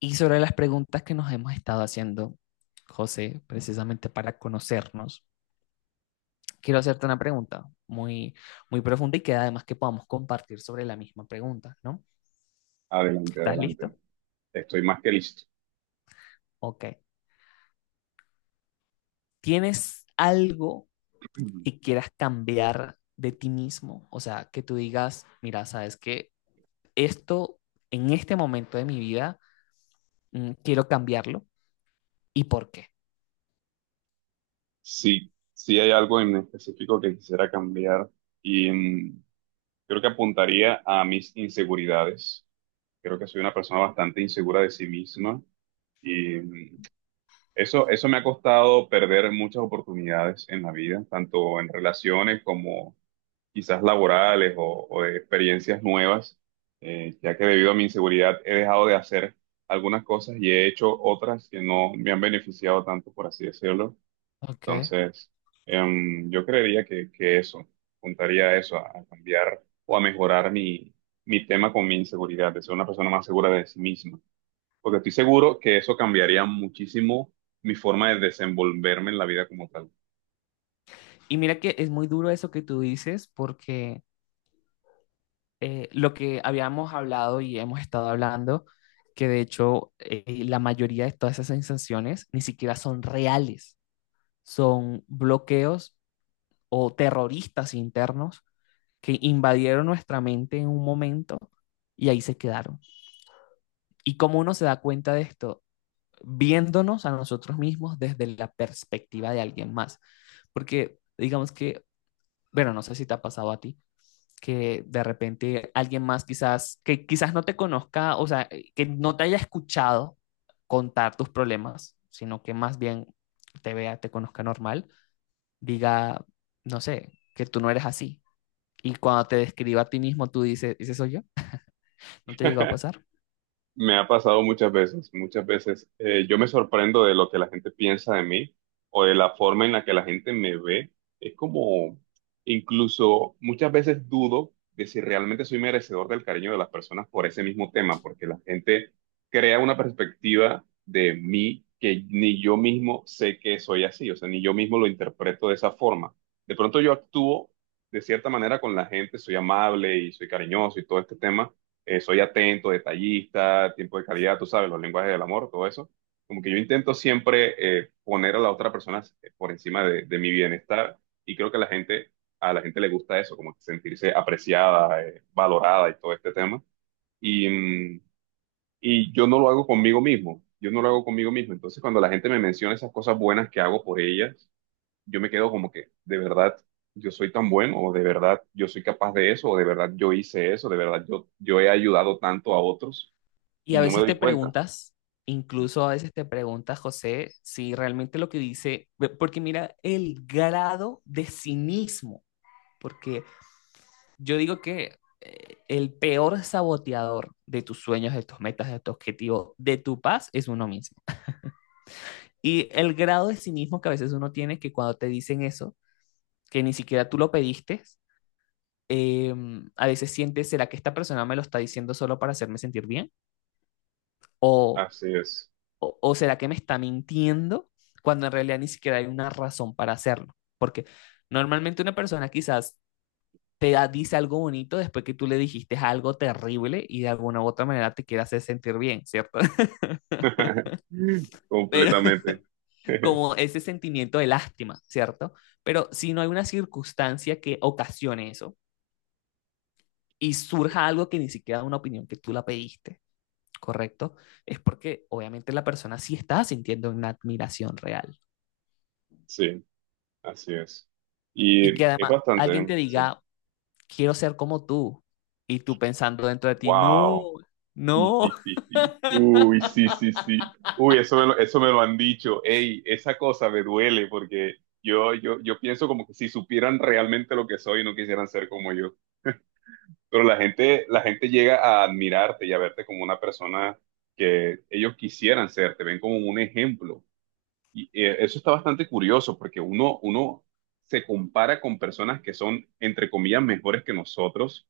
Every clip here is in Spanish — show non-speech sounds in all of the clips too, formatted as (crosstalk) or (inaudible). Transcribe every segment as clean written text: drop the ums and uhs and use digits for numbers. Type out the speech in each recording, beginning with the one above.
Y sobre las preguntas que nos hemos estado haciendo, José, precisamente para conocernos, quiero hacerte una pregunta muy profunda y que además que podamos compartir sobre la misma pregunta, ¿no? Adelante, ¿Estás adelante. listo? Estoy más que listo. Ok. ¿Tienes algo que quieras cambiar de ti mismo? O sea, que tú digas, mira, sabes que esto en este momento de mi vida quiero cambiarlo y por qué. Sí, sí hay algo en específico que quisiera cambiar y creo que apuntaría a mis inseguridades. Creo que soy una persona bastante insegura de sí misma y eso me ha costado perder muchas oportunidades en la vida, tanto en relaciones como quizás laborales o de experiencias nuevas, ya que debido a mi inseguridad he dejado de hacer algunas cosas y he hecho otras que no me han beneficiado tanto, por así decirlo. Ok. Entonces, yo creería que eso, apuntaría a eso, a cambiar o a mejorar mi, mi tema con mi inseguridad, de ser una persona más segura de sí misma, porque estoy seguro que eso cambiaría muchísimo mi forma de desenvolverme en la vida como tal. Y mira que es muy duro eso que tú dices porque lo que habíamos hablado y hemos estado hablando, que de hecho la mayoría de todas esas sensaciones ni siquiera son reales, son bloqueos o terroristas internos que invadieron nuestra mente en un momento y ahí se quedaron. ¿Y cómo uno se da cuenta de esto? Viéndonos a nosotros mismos desde la perspectiva de alguien más. Porque digamos que, bueno, no sé si te ha pasado a ti, que de repente alguien más quizás, que quizás no te conozca, o sea, que no te haya escuchado contar tus problemas, sino que más bien te vea, te conozca normal, diga, no sé, que tú no eres así. Y cuando te describa a ti mismo, tú dices, ¿ese soy yo? ¿No te llegó a (laughs) pasar? Me ha pasado muchas veces, muchas veces. Yo me sorprendo de lo que la gente piensa de mí o de la forma en la que la gente me ve. Es como, incluso muchas veces dudo de si realmente soy merecedor del cariño de las personas por ese mismo tema, porque la gente crea una perspectiva de mí que ni yo mismo sé que soy así, o sea, ni yo mismo lo interpreto de esa forma. De pronto yo actúo de cierta manera con la gente, soy amable y soy cariñoso y todo este tema, soy atento, detallista, tiempo de calidad, tú sabes, los lenguajes del amor, todo eso. Como que yo intento siempre poner a la otra persona por encima de mi bienestar y creo que la gente, a la gente le gusta eso, como que sentirse apreciada, valorada y todo este tema. Y, mm, y yo no lo hago conmigo mismo, yo no lo hago conmigo mismo. Entonces, cuando la gente me menciona esas cosas buenas que hago por ellas, yo me quedo como que, de verdad, yo soy tan bueno, o de verdad, yo soy capaz de eso, o de verdad, yo hice eso, de verdad, yo he ayudado tanto a otros Y y a no me veces doy te cuenta. preguntas, incluso a veces te preguntas, José, si realmente lo que dice, porque mira el grado de cinismo, porque yo digo que el peor saboteador de tus sueños, de tus metas, de tu objetivo, de tu paz es uno mismo. Y el grado de cinismo que a veces uno tiene que cuando te dicen eso, que ni siquiera tú lo pediste, eh, a veces sientes, ¿será que esta persona me lo está diciendo solo para hacerme sentir bien? ¿O, Así es. o será que me está mintiendo cuando en realidad ni siquiera hay una razón para hacerlo? Porque normalmente una persona quizás dice algo bonito después que tú le dijiste algo terrible y de alguna u otra manera te quiere hacer sentir bien, ¿cierto? (laughs) (laughs) Pero Completamente. como (laughs) ese sentimiento de lástima, ¿cierto? Pero si no hay una circunstancia que ocasione eso y surja algo que ni siquiera una opinión que tú la pediste, ¿correcto? Es porque obviamente la persona sí está sintiendo una admiración real Sí, así es. y Y que es además bastante, alguien ¿eh? te Sí. diga, quiero ser como tú y tú pensando dentro de ti, no, Wow. Sí, sí, no, sí, sí. Uy, sí, sí, sí. Uy, eso me lo han dicho. Ey, esa cosa me duele porque yo pienso como que si supieran realmente lo que soy, no quisieran ser como yo. Pero la gente llega a admirarte y a verte como una persona que ellos quisieran ser, te ven como un ejemplo. Y eso está bastante curioso porque uno se compara con personas que son, entre comillas, mejores que nosotros,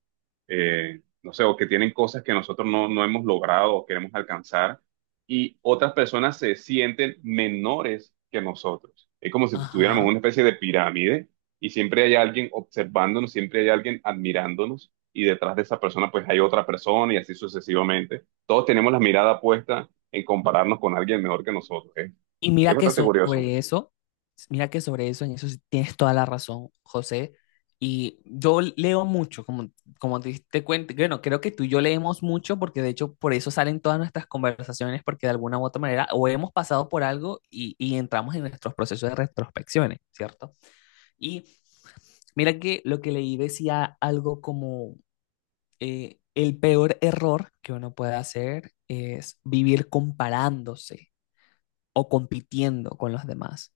no sé, o que tienen cosas que nosotros no hemos logrado o queremos alcanzar, y otras personas se sienten menores que nosotros. Es como si estuviéramos en ajá. una especie de pirámide y siempre hay alguien observándonos, siempre hay alguien admirándonos, y detrás de esa persona pues hay otra persona y así sucesivamente. Todos tenemos la mirada puesta en compararnos con alguien mejor que nosotros. ¿Eh? Y Es mira que bastante curioso. sobre eso, Mira que sobre eso, en eso sí tienes toda la razón, José. Y yo leo mucho, como, como te diste cuenta, bueno, creo que tú y yo leemos mucho porque de hecho por eso salen todas nuestras conversaciones, porque de alguna u otra manera o hemos pasado por algo y entramos en nuestros procesos de retrospecciones, ¿cierto? Y mira que lo que leí decía algo como el peor error que uno puede hacer es vivir comparándose o compitiendo con los demás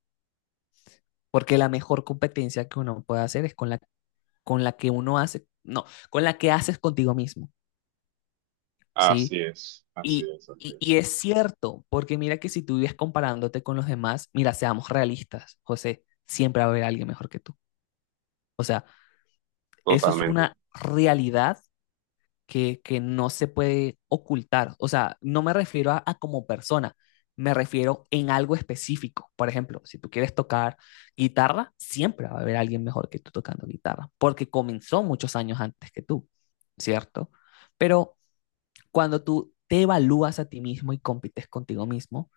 porque la mejor competencia que uno puede hacer es con la que uno hace, no, con la que haces contigo mismo, ¿sí? Así es, así Y, es, así y es. es cierto, porque mira que si tú vives comparándote con los demás, mira, seamos realistas, José, siempre va a haber alguien mejor que tú. O sea, eso es Totalmente. una realidad que no se puede ocultar. O sea, no me refiero a como persona, me refiero en algo específico. Por ejemplo, si tú quieres tocar guitarra, siempre va a haber alguien mejor que tú tocando guitarra, porque comenzó muchos años antes que tú, ¿cierto? Pero cuando tú te evalúas a ti mismo y compites contigo mismo,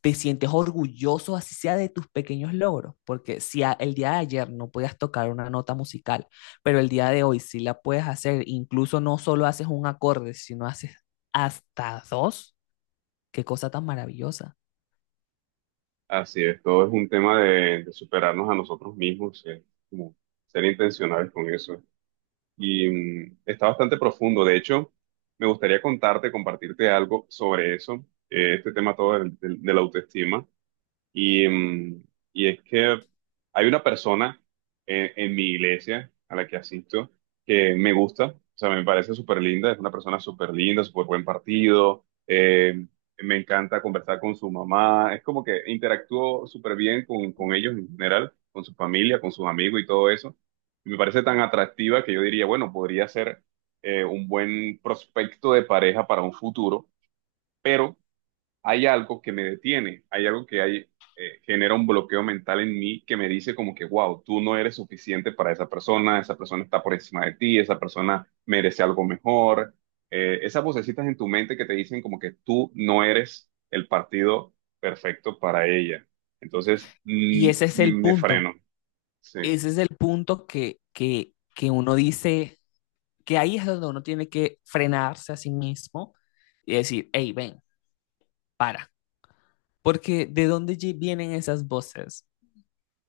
te sientes orgulloso, así sea de tus pequeños logros, porque si a- el día de ayer no podías tocar una nota musical, pero el día de hoy sí la puedes hacer, incluso no solo haces un acorde, sino haces hasta dos, qué cosa tan maravillosa. Así es. Todo es un tema de superarnos a nosotros mismos, como ser intencionales con eso. Y está bastante profundo. De hecho, me gustaría contarte, compartirte algo sobre eso, este tema todo de la autoestima. Y, mm, y es que hay una persona en mi iglesia a la que asisto que me gusta, o sea, me parece súper linda, es una persona súper linda, súper buen partido, me encanta conversar con su mamá, es como que interactúo súper bien con ellos en general, con su familia, con sus amigos y todo eso. Y me parece tan atractiva que yo diría, bueno, podría ser un buen prospecto de pareja para un futuro, pero hay algo que me detiene, hay algo que hay, genera un bloqueo mental en mí que me dice como que, wow, tú no eres suficiente para esa persona está por encima de ti, esa persona merece algo mejor. Esas vocecitas en tu mente que te dicen como que tú no eres el partido perfecto para ella. Entonces, Y ese es el me punto, freno, sí, ese es el punto que uno dice, que ahí es donde uno tiene que frenarse a sí mismo y decir, hey, ven, para, porque ¿de dónde vienen esas voces?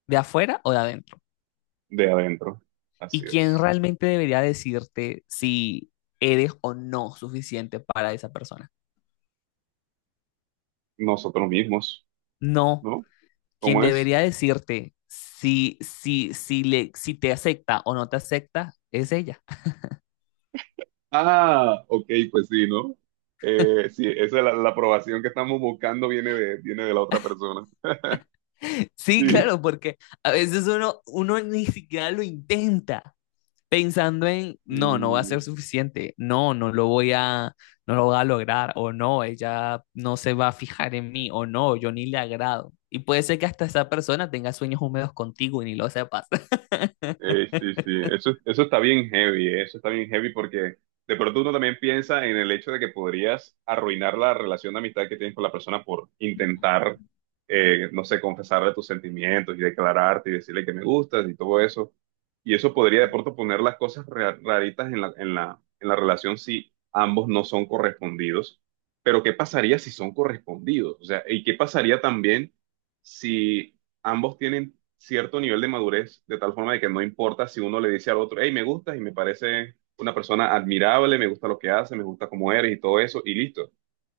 ¿De afuera o de adentro? de adentro. Así ¿Y quién es. realmente debería decirte si eres o no suficiente para esa persona? Nosotros mismos, No, ¿no? quien ¿Cómo es? debería decirte si te acepta o no te acepta es ella. (laughs) Ah, ok, pues sí, ¿no? Sí, esa es la, la aprobación que estamos buscando viene de la otra persona. Sí, Sí, claro, porque a veces uno ni siquiera lo intenta, pensando en, no, no va a ser sí. suficiente, no lo voy no lo voy a lograr, o no, ella no se va a fijar en mí, o no, yo ni le agrado. Y puede ser que hasta esa persona tenga sueños húmedos contigo y ni lo sepas. (laughs) Sí, sí, eso está bien heavy, eso está bien heavy porque de pronto uno también piensa en el hecho de que podrías arruinar la relación de amistad que tienes con la persona por intentar, no sé, confesarle tus sentimientos y declararte y decirle que me gustas y todo eso. Y eso podría de pronto poner las cosas raritas en la relación si ambos no son correspondidos. Pero ¿qué pasaría si son correspondidos? O sea, ¿y qué pasaría también si ambos tienen cierto nivel de madurez, de tal forma de que no importa si uno le dice al otro, hey, me gustas y me parece una persona admirable, me gusta lo que hace, me gusta cómo eres y todo eso, y listo.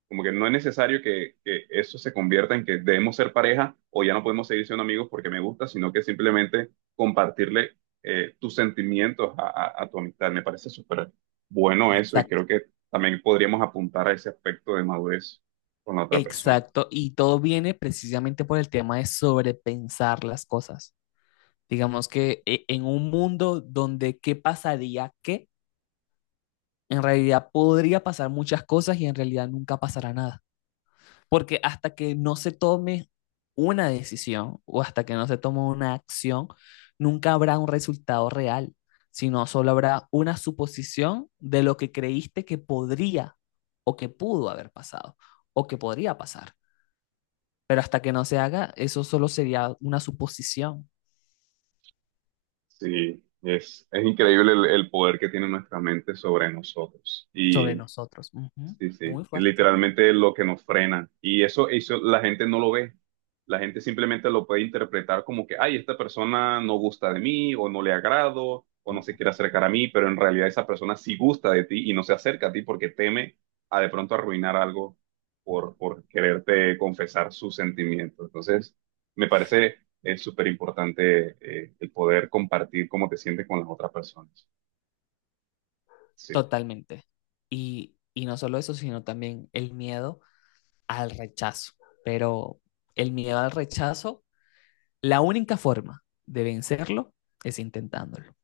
Como que no es necesario que eso se convierta en que debemos ser pareja o ya no podemos seguir siendo amigos porque me gusta, sino que simplemente compartirle tus sentimientos a, a tu amistad. Me parece súper bueno eso y Exacto, creo que también podríamos apuntar a ese aspecto de madurez con la otra persona. exacto. Y todo viene precisamente por el tema de sobrepensar las cosas. Digamos que en un mundo donde qué pasaría qué, en realidad podría pasar muchas cosas y en realidad nunca pasará nada. Porque hasta que no se tome una decisión o hasta que no se tome una acción, nunca habrá un resultado real, sino solo habrá una suposición de lo que creíste que podría o que pudo haber pasado o que podría pasar. Pero hasta que no se haga, eso solo sería una suposición Sí, es increíble el poder que tiene nuestra mente sobre nosotros. sobre Y nosotros. Ujú. sí, sí, Muy es fuerte, literalmente lo que nos frena. Y eso la gente no lo ve. La gente simplemente lo puede interpretar como que, ay, esta persona no gusta de mí, o no le agrado, o no se quiere acercar a mí, pero en realidad esa persona sí gusta de ti y no se acerca a ti porque teme a de pronto arruinar algo por quererte confesar sus sentimientos. Entonces, me parece es súper importante el poder compartir cómo te sientes con las otras personas. Sí. totalmente. Y no solo eso, sino también el miedo al rechazo. Pero el miedo al rechazo, la única forma de vencerlo es intentándolo.